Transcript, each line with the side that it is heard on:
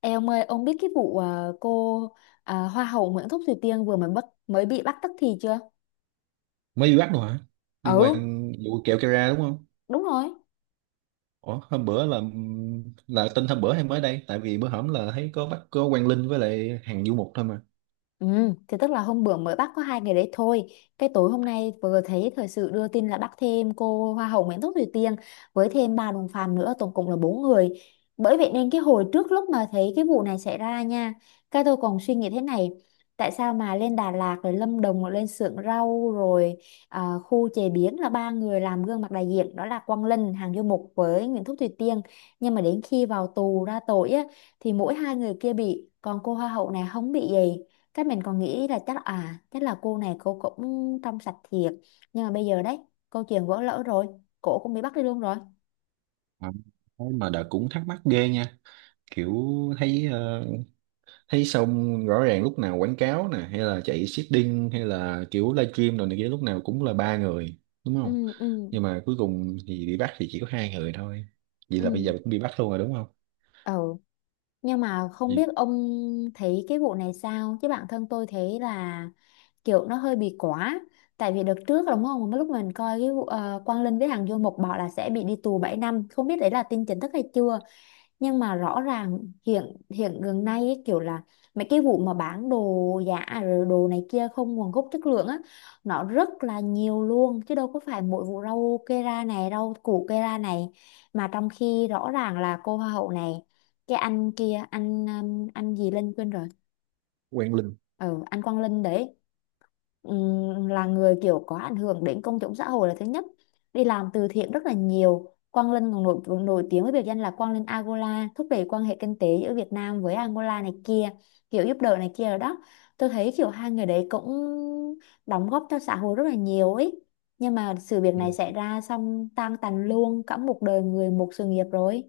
left: Ê ông ơi, ông biết cái vụ cô Hoa hậu Nguyễn Thúc Thùy Tiên vừa mới bị bắt tức thì chưa?
right: Mới đi bắt luôn hả? Liên
left: Ừ,
right: quan vụ kẹo Kera đúng không?
left: đúng rồi.
right: Ủa, hôm bữa là tin hôm bữa hay mới đây? Tại vì bữa hổm là thấy có bắt có Quang Linh với lại hàng Du Mục thôi mà.
left: Ừ, thì tức là hôm bữa mới bắt có 2 ngày đấy thôi. Cái tối hôm nay vừa thấy thời sự đưa tin là bắt thêm cô Hoa hậu Nguyễn Thúc Thùy Tiên với thêm ba đồng phạm nữa, tổng cộng là bốn người. Bởi vậy nên cái hồi trước lúc mà thấy cái vụ này xảy ra nha, cái tôi còn suy nghĩ thế này, tại sao mà lên Đà Lạt rồi Lâm Đồng rồi lên xưởng rau rồi khu chế biến là ba người làm gương mặt đại diện đó là Quang Linh, Hằng Du Mục với Nguyễn Thúc Thùy Tiên. Nhưng mà đến khi vào tù ra tội á thì mỗi hai người kia bị, còn cô Hoa hậu này không bị gì, cái mình còn nghĩ là chắc chắc là cô này cô cũng trong sạch thiệt. Nhưng mà bây giờ đấy câu chuyện vỡ lỡ rồi, cổ cũng bị bắt đi luôn rồi.
right: À, thế mà đã cũng thắc mắc ghê nha. Kiểu thấy ờ, thấy xong rõ ràng lúc nào quảng cáo nè hay là chạy seeding hay là kiểu livestream rồi này kia lúc nào cũng là ba người, đúng không?
left: Ừ, ừ,
right: Nhưng mà cuối cùng thì bị bắt thì chỉ có hai người thôi. Vậy
left: ừ,
right: là bây giờ cũng bị bắt luôn rồi, đúng không?
left: ừ. Nhưng mà không biết
right: Vì
left: ông thấy cái vụ này sao chứ bản thân tôi thấy là kiểu nó hơi bị quá. Tại vì đợt trước đúng không, lúc mình coi cái vụ Quang Linh với hàng Du Mục bảo là sẽ bị đi tù 7 năm, không biết đấy là tin chính thức hay chưa. Nhưng mà rõ ràng hiện hiện gần nay ấy, kiểu là mấy cái vụ mà bán đồ giả à, rồi đồ này kia không nguồn gốc chất lượng á, nó rất là nhiều luôn chứ đâu có phải mỗi vụ rau kê ra này rau củ kê ra này. Mà trong khi rõ ràng là cô hoa hậu này cái anh kia anh gì Linh quên rồi.
right: Quang Linh.
left: Ừ, anh Quang Linh đấy. Là người kiểu có ảnh hưởng đến công chúng xã hội là thứ nhất, đi làm từ thiện rất là nhiều. Quang Linh còn nổi tiếng với biệt danh là Quang Linh Angola, thúc đẩy quan hệ kinh tế giữa Việt Nam với Angola này kia, kiểu giúp đỡ này kia rồi đó. Tôi thấy kiểu hai người đấy cũng đóng góp cho xã hội rất là nhiều ấy, nhưng mà sự việc này xảy ra xong tan tành luôn cả một đời người, một sự nghiệp rồi.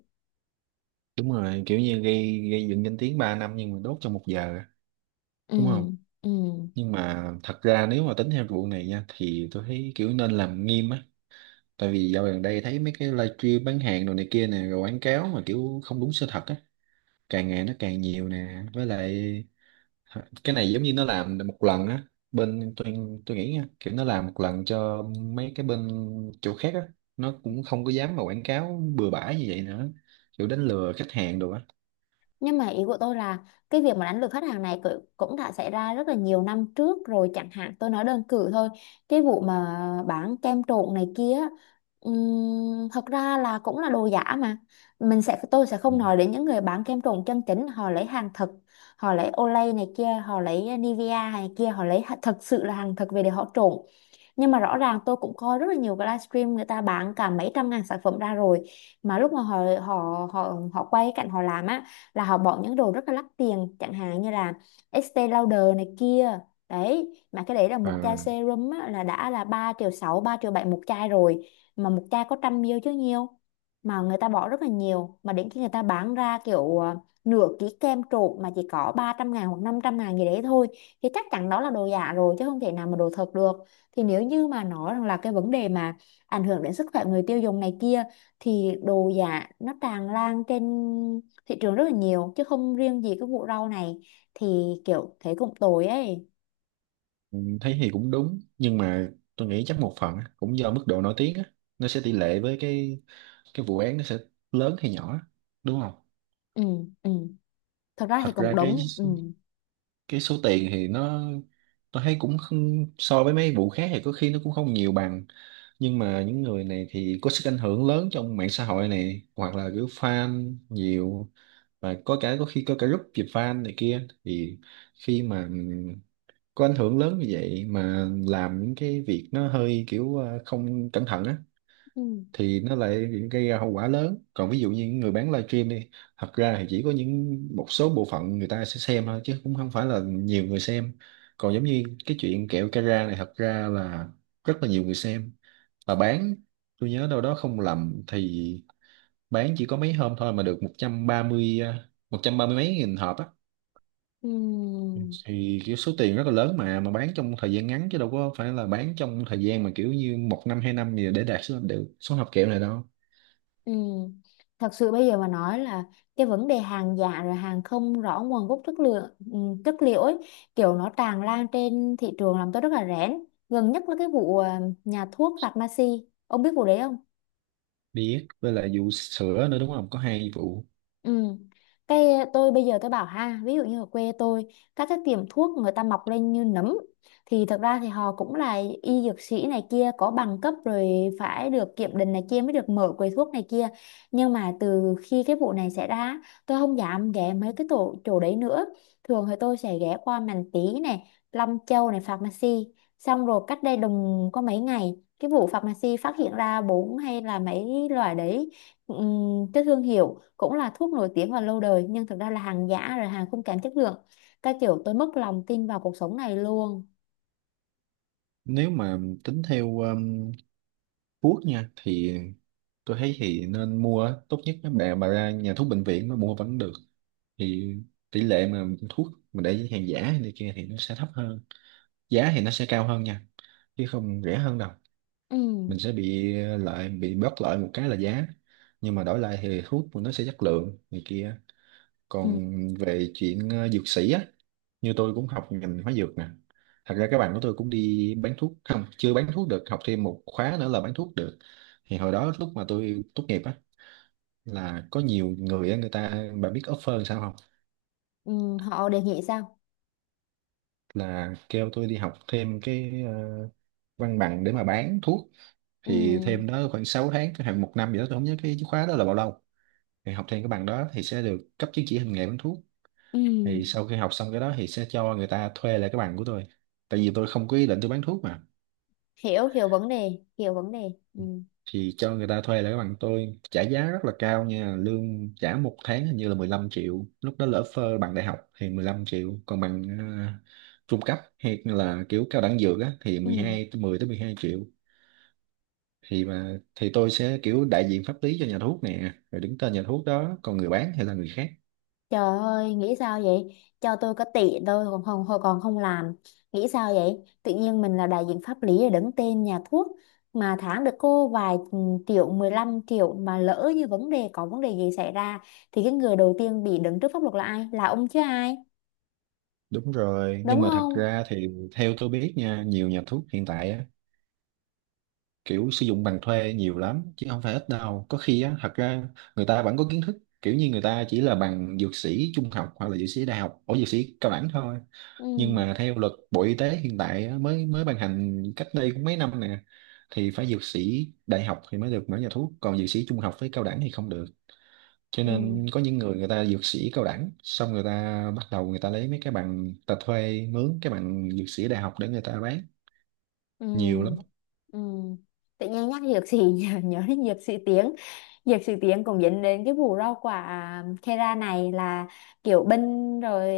right: Đúng rồi, kiểu như gây gây dựng danh tiếng 3 năm nhưng mà đốt trong 1 giờ,
left: Ừ,
right: đúng không?
left: ừ.
right: Nhưng mà thật ra nếu mà tính theo vụ này nha thì tôi thấy kiểu nên làm nghiêm á. Tại vì dạo gần đây thấy mấy cái livestream bán hàng đồ này kia nè rồi quảng cáo mà kiểu không đúng sự thật á, càng ngày nó càng nhiều nè, với lại cái này giống như nó làm một lần á. Bên tôi nghĩ nha, kiểu nó làm một lần cho mấy cái bên chỗ khác á, nó cũng không có dám mà quảng cáo bừa bãi như vậy nữa, kiểu đánh lừa khách hàng đồ á.
left: Nhưng mà ý của tôi là cái việc mà đánh lừa khách hàng này cũng đã xảy ra rất là nhiều năm trước rồi, chẳng hạn tôi nói đơn cử thôi cái vụ mà bán kem trộn này kia. Thật ra là cũng là đồ giả mà. Mình sẽ tôi sẽ không nói đến những người bán kem trộn chân chính, họ lấy hàng thật, họ lấy Olay này kia, họ lấy Nivea này kia, họ lấy thật sự là hàng thật về để họ trộn. Nhưng mà rõ ràng tôi cũng coi rất là nhiều cái livestream người ta bán cả mấy trăm ngàn sản phẩm ra rồi, mà lúc mà họ họ họ họ quay cái cảnh họ làm á là họ bỏ những đồ rất là đắt tiền chẳng hạn như là Estee Lauder này kia. Đấy mà cái đấy là một chai
right: Ừ.
left: serum á, là đã là 3,6 triệu, 3,7 triệu một chai rồi, mà một chai có 100 ml chứ nhiều, mà người ta bỏ rất là nhiều. Mà đến khi người ta bán ra kiểu nửa ký kem trộn mà chỉ có 300.000 hoặc 500.000 gì đấy thôi, thì chắc chắn đó là đồ giả rồi chứ không thể nào mà đồ thật được. Thì nếu như mà nói rằng là cái vấn đề mà ảnh hưởng đến sức khỏe người tiêu dùng này kia, thì đồ giả nó tràn lan trên thị trường rất là nhiều chứ không riêng gì cái vụ rau này, thì kiểu thế cũng tồi ấy.
right: Ừ, thấy thì cũng đúng nhưng mà tôi nghĩ chắc một phần á, cũng do mức độ nổi tiếng á, nó sẽ tỷ lệ với cái vụ án nó sẽ lớn hay nhỏ á, đúng không?
left: Ừ, ừ, thật ra thì
right: Thật ra
left: cũng
right: cái
left: đúng. Ừ,
right: cái số tiền thì nó tôi thấy cũng không, so với mấy vụ khác thì có khi nó cũng không nhiều bằng, nhưng mà những người này thì có sức ảnh hưởng lớn trong mạng xã hội này hoặc là kiểu fan nhiều, và có cả có khi có cả group dịp fan này kia thì khi mà có ảnh hưởng lớn như vậy mà làm những cái việc nó hơi kiểu không cẩn thận á
left: ừ,
right: thì nó lại gây ra hậu quả lớn. Còn ví dụ như những người bán livestream đi, thật ra thì chỉ có những một số bộ phận người ta sẽ xem thôi chứ cũng không phải là nhiều người xem. Còn giống như cái chuyện kẹo Cara này thật ra là rất là nhiều người xem và bán, tôi nhớ đâu đó không lầm thì bán chỉ có mấy hôm thôi mà được một 130 à, 130 mấy nghìn hộp á,
left: ừ,
right: thì kiểu số tiền rất là lớn mà bán trong thời gian ngắn chứ đâu có phải là bán trong thời gian mà kiểu như 1 năm 2 năm gì để đạt số đều số hộp kẹo này đâu.
left: ừ. Thật sự bây giờ mà nói là cái vấn đề hàng giả rồi hàng không rõ nguồn gốc chất lượng, ừ, chất liệu ấy, kiểu nó tràn lan trên thị trường làm tôi rất là rén. Gần nhất là cái vụ nhà thuốc Pharmacy, ông biết vụ đấy không?
right: Biết, với lại vụ sữa nữa đúng không, có hai vụ.
left: Ừ. Cái tôi bây giờ tôi bảo ha, ví dụ như ở quê tôi, các cái tiệm thuốc người ta mọc lên như nấm thì thật ra thì họ cũng là y dược sĩ này kia có bằng cấp rồi, phải được kiểm định này kia mới được mở quầy thuốc này kia. Nhưng mà từ khi cái vụ này xảy ra, tôi không dám ghé mấy cái tổ chỗ đấy nữa. Thường thì tôi sẽ ghé qua Màn tý này, Long Châu này, Pharmacy. Xong rồi cách đây đùng có mấy ngày, cái vụ Pharmacy phát hiện ra bốn hay là mấy loại đấy, cái thương hiệu cũng là thuốc nổi tiếng và lâu đời nhưng thực ra là hàng giả rồi hàng không kém chất lượng. Cái kiểu tôi mất lòng tin vào cuộc sống này luôn.
right: Nếu mà tính theo thuốc nha thì tôi thấy thì nên mua á. Tốt nhất mấy bạn bà ra nhà thuốc bệnh viện mà mua vẫn được, thì tỷ lệ mà thuốc mà để hàng giả này kia thì nó sẽ thấp hơn, giá thì nó sẽ cao hơn nha, chứ không rẻ hơn đâu.
left: Ừ,
right: Mình sẽ bị lại bị bớt lại một cái là giá, nhưng mà đổi lại thì thuốc của nó sẽ chất lượng này kia.
left: ừ,
right: Còn về chuyện dược sĩ á, như tôi cũng học ngành hóa dược nè, thật ra các bạn của tôi cũng đi bán thuốc, không chưa bán thuốc được, học thêm một khóa nữa là bán thuốc được. Thì hồi đó lúc mà tôi tốt nghiệp á, là có nhiều người á, người ta, bạn biết offer làm sao không?
left: ừ. Họ đề nghị sao?
right: Là kêu tôi đi học thêm cái văn bằng để mà bán thuốc,
left: Ừ,
right: thì thêm đó khoảng 6 tháng khoảng 1 năm gì đó tôi không nhớ cái khóa đó là bao lâu. Thì học thêm cái bằng đó thì sẽ được cấp chứng chỉ hành nghề bán thuốc, thì
left: ừ.
right: sau khi học xong cái đó thì sẽ cho người ta thuê lại cái bằng của tôi, tại vì tôi không có ý định tôi bán thuốc mà.
left: Hiểu hiểu vấn đề, hiểu vấn đề. Ừ,
right: Thì cho người ta thuê lại cái bằng tôi trả giá rất là cao nha, lương trả 1 tháng hình như là 15 triệu lúc đó, lỡ phơ bằng đại học thì 15 triệu, còn bằng trung cấp hay là kiểu cao đẳng dược á thì mười
left: ừ.
right: hai tới mười tới mười hai triệu Thì tôi sẽ kiểu đại diện pháp lý cho nhà thuốc nè rồi đứng tên nhà thuốc đó, còn người bán thì là người khác.
left: Trời ơi, nghĩ sao vậy? Cho tôi có tỷ thôi còn không, hồi còn không làm. Nghĩ sao vậy? Tự nhiên mình là đại diện pháp lý để đứng tên nhà thuốc mà tháng được cô vài, ừ, triệu, 15 triệu, mà lỡ như vấn đề có vấn đề gì xảy ra thì cái người đầu tiên bị đứng trước pháp luật là ai? Là ông chứ ai?
right: Đúng rồi, nhưng
left: Đúng
right: mà thật
left: không?
right: ra thì theo tôi biết nha, nhiều nhà thuốc hiện tại á, kiểu sử dụng bằng thuê nhiều lắm, chứ không phải ít đâu. Có khi á, thật ra người ta vẫn có kiến thức, kiểu như người ta chỉ là bằng dược sĩ trung học hoặc là dược sĩ đại học, ở dược sĩ cao đẳng thôi.
left: Ừ.
right: Nhưng mà theo luật Bộ Y tế hiện tại á, mới mới ban hành cách đây cũng mấy năm nè, thì phải dược sĩ đại học thì mới được mở nhà thuốc, còn dược sĩ trung học với cao đẳng thì không được, cho
left: Ừ.
right: nên có những người người ta dược sĩ cao đẳng xong người ta bắt đầu người ta lấy mấy cái bằng ta thuê mướn cái bằng dược sĩ đại học để người ta bán
left: Ừ.
right: nhiều lắm.
left: Ừ. Tự nhiên nhắc dược sĩ nhớ đến dược sĩ tiếng cũng dẫn đến cái vụ rau quả Kera này là kiểu binh rồi,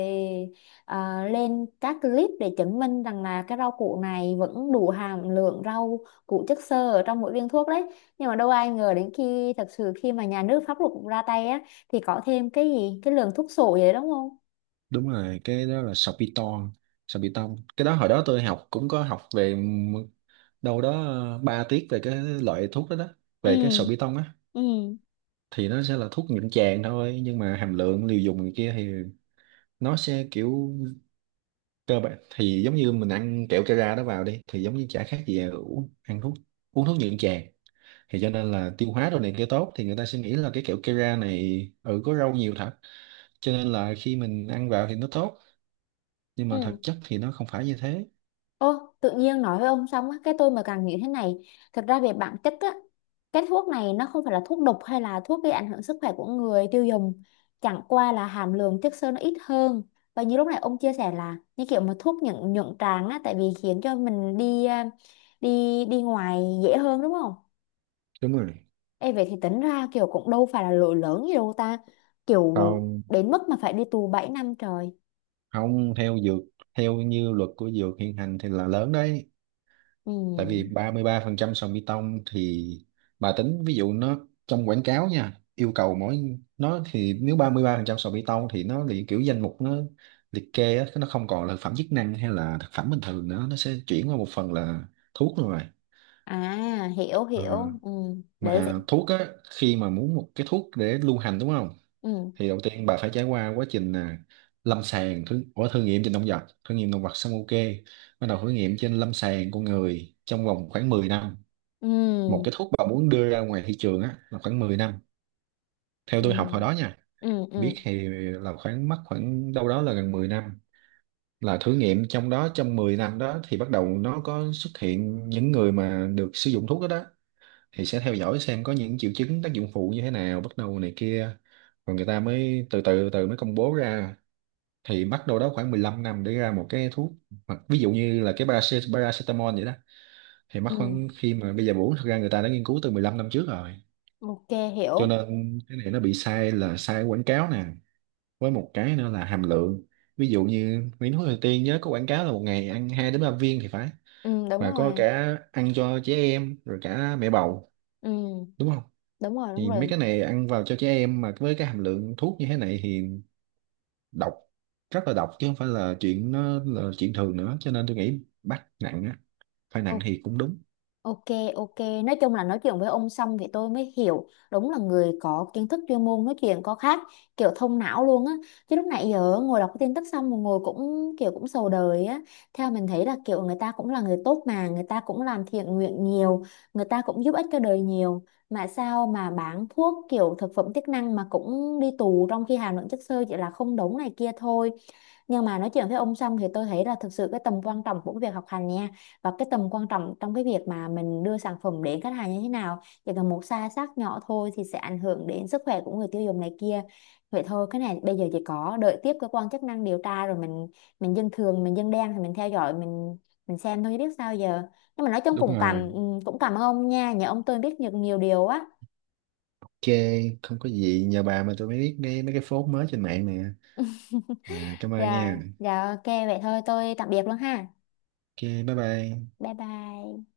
left: lên các clip để chứng minh rằng là cái rau củ này vẫn đủ hàm lượng rau củ chất xơ ở trong mỗi viên thuốc đấy. Nhưng mà đâu ai ngờ đến khi thật sự khi mà nhà nước pháp luật cũng ra tay á thì có thêm cái gì cái lượng thuốc sổ vậy đúng không?
right: Đúng rồi, cái đó là sorbitol, sorbitol. Cái đó hồi đó tôi học cũng có học về đâu đó 3 tiết về cái loại thuốc đó đó, về cái
left: Ừ,
right: sorbitol á,
left: ừ.
right: thì nó sẽ là thuốc nhuận tràng thôi nhưng mà hàm lượng liều dùng này kia thì nó sẽ kiểu cơ bản thì giống như mình ăn kẹo Cara đó vào đi thì giống như chả khác gì là uống ăn thuốc uống thuốc nhuận tràng, thì cho nên là tiêu hóa đồ này kia tốt thì người ta sẽ nghĩ là cái kẹo Kera này có rau nhiều thật, cho nên là khi mình ăn vào thì nó tốt, nhưng mà
left: Ừ.
right: thực chất thì nó không phải như thế.
left: Ô, tự nhiên nói với ông xong á, cái tôi mà càng nghĩ thế này, thật ra về bản chất á, cái thuốc này nó không phải là thuốc độc hay là thuốc gây ảnh hưởng sức khỏe của người tiêu dùng, chẳng qua là hàm lượng chất xơ nó ít hơn. Và như lúc này ông chia sẻ là như kiểu mà thuốc nhuận nhuận tràng á, tại vì khiến cho mình đi đi ngoài dễ hơn đúng không?
right: Đúng rồi.
left: Ê vậy thì tính ra kiểu cũng đâu phải là lỗi lớn gì đâu ta, kiểu
right: Không,
left: đến mức mà phải đi tù 7 năm trời.
right: không, theo dược, theo như luật của dược hiện hành thì là lớn đấy,
left: Ừ.
right: tại vì ba ba mươi ba phần trăm sàn bê tông thì bà tính ví dụ nó trong quảng cáo nha yêu cầu mỗi nó thì nếu ba ba mươi ba phần trăm sàn bê tông thì nó liệt kiểu danh mục nó liệt kê á, nó không còn là thực phẩm chức năng hay là thực phẩm bình thường nữa, nó sẽ chuyển qua một phần là thuốc luôn rồi.
left: À, hiểu
right: Ờ,
left: hiểu. Ừ. Đấy vậy.
right: mà thuốc á khi mà muốn một cái thuốc để lưu hành đúng không,
left: Ừ.
right: thì đầu tiên bà phải trải qua quá trình là lâm sàng thử, ủa, thử nghiệm trên động vật, thử nghiệm động vật xong ok, bắt đầu thử nghiệm trên lâm sàng con người trong vòng khoảng 10 năm. Một cái
left: Ừ,
right: thuốc mà muốn đưa ra ngoài thị trường á là khoảng 10 năm, theo
left: ừ,
right: tôi học hồi đó nha,
left: ừ,
right: biết
left: ừ,
right: thì là mất khoảng đâu đó là gần 10 năm, là thử nghiệm trong đó, trong 10 năm đó thì bắt đầu nó có xuất hiện những người mà được sử dụng thuốc đó đó, thì sẽ theo dõi xem có những triệu chứng tác dụng phụ như thế nào bắt đầu này kia, rồi người ta mới từ từ từ mới công bố ra, thì mất đâu đó khoảng 15 năm để ra một cái thuốc. Hoặc ví dụ như là cái paracetamol vậy đó, thì mất
left: ừ,
right: khoảng khi mà bây giờ uống thực ra người ta đã nghiên cứu từ 15 năm trước rồi,
left: ok,
right: cho
left: hiểu.
right: nên cái này nó bị sai là sai quảng cáo nè, với một cái nữa là hàm lượng, ví dụ như Nguyễn Hữu Thời Tiên nhớ có quảng cáo là 1 ngày ăn 2 đến 3 viên thì phải,
left: Ừ, đúng
right: và có
left: rồi.
right: cả ăn cho trẻ em rồi cả mẹ bầu,
left: Ừ,
right: đúng không?
left: đúng rồi, đúng
right: Thì mấy
left: rồi.
right: cái này ăn vào cho trẻ em mà với cái hàm lượng thuốc như thế này thì độc, rất là độc chứ không phải là chuyện nó là chuyện thường nữa, cho nên tôi nghĩ bắt nặng á, phải nặng
left: Ô-
right: thì cũng đúng.
left: Ok, ok. Nói chung là nói chuyện với ông xong thì tôi mới hiểu đúng là người có kiến thức chuyên môn nói chuyện có khác, kiểu thông não luôn á. Chứ lúc nãy giờ ngồi đọc cái tin tức xong mà ngồi cũng kiểu cũng sầu đời á. Theo mình thấy là kiểu người ta cũng là người tốt mà, người ta cũng làm thiện nguyện nhiều, người ta cũng giúp ích cho đời nhiều. Mà sao mà bán thuốc kiểu thực phẩm chức năng mà cũng đi tù trong khi hàm lượng chất xơ chỉ là không đúng này kia thôi. Nhưng mà nói chuyện với ông xong thì tôi thấy là thực sự cái tầm quan trọng của cái việc học hành nha và cái tầm quan trọng trong cái việc mà mình đưa sản phẩm đến khách hàng như thế nào, chỉ cần một sai sót nhỏ thôi thì sẽ ảnh hưởng đến sức khỏe của người tiêu dùng này kia. Vậy thôi, cái này bây giờ chỉ có đợi tiếp cơ quan chức năng điều tra rồi mình dân thường mình dân đen thì mình theo dõi mình xem thôi chứ biết sao giờ. Nhưng mà nói chung
right: Đúng
left: cũng
right: rồi,
left: cũng cảm ơn ông nha, nhờ ông tôi biết được nhiều điều á.
right: ok, không có gì, nhờ bà mà tôi mới biết nghe mấy cái phốt mới trên mạng nè. À, cảm ơn
left: Dạ
right: nha.
left: dạ ok, vậy thôi tôi tạm biệt luôn ha.
right: Ok, bye bye.
left: Bye bye.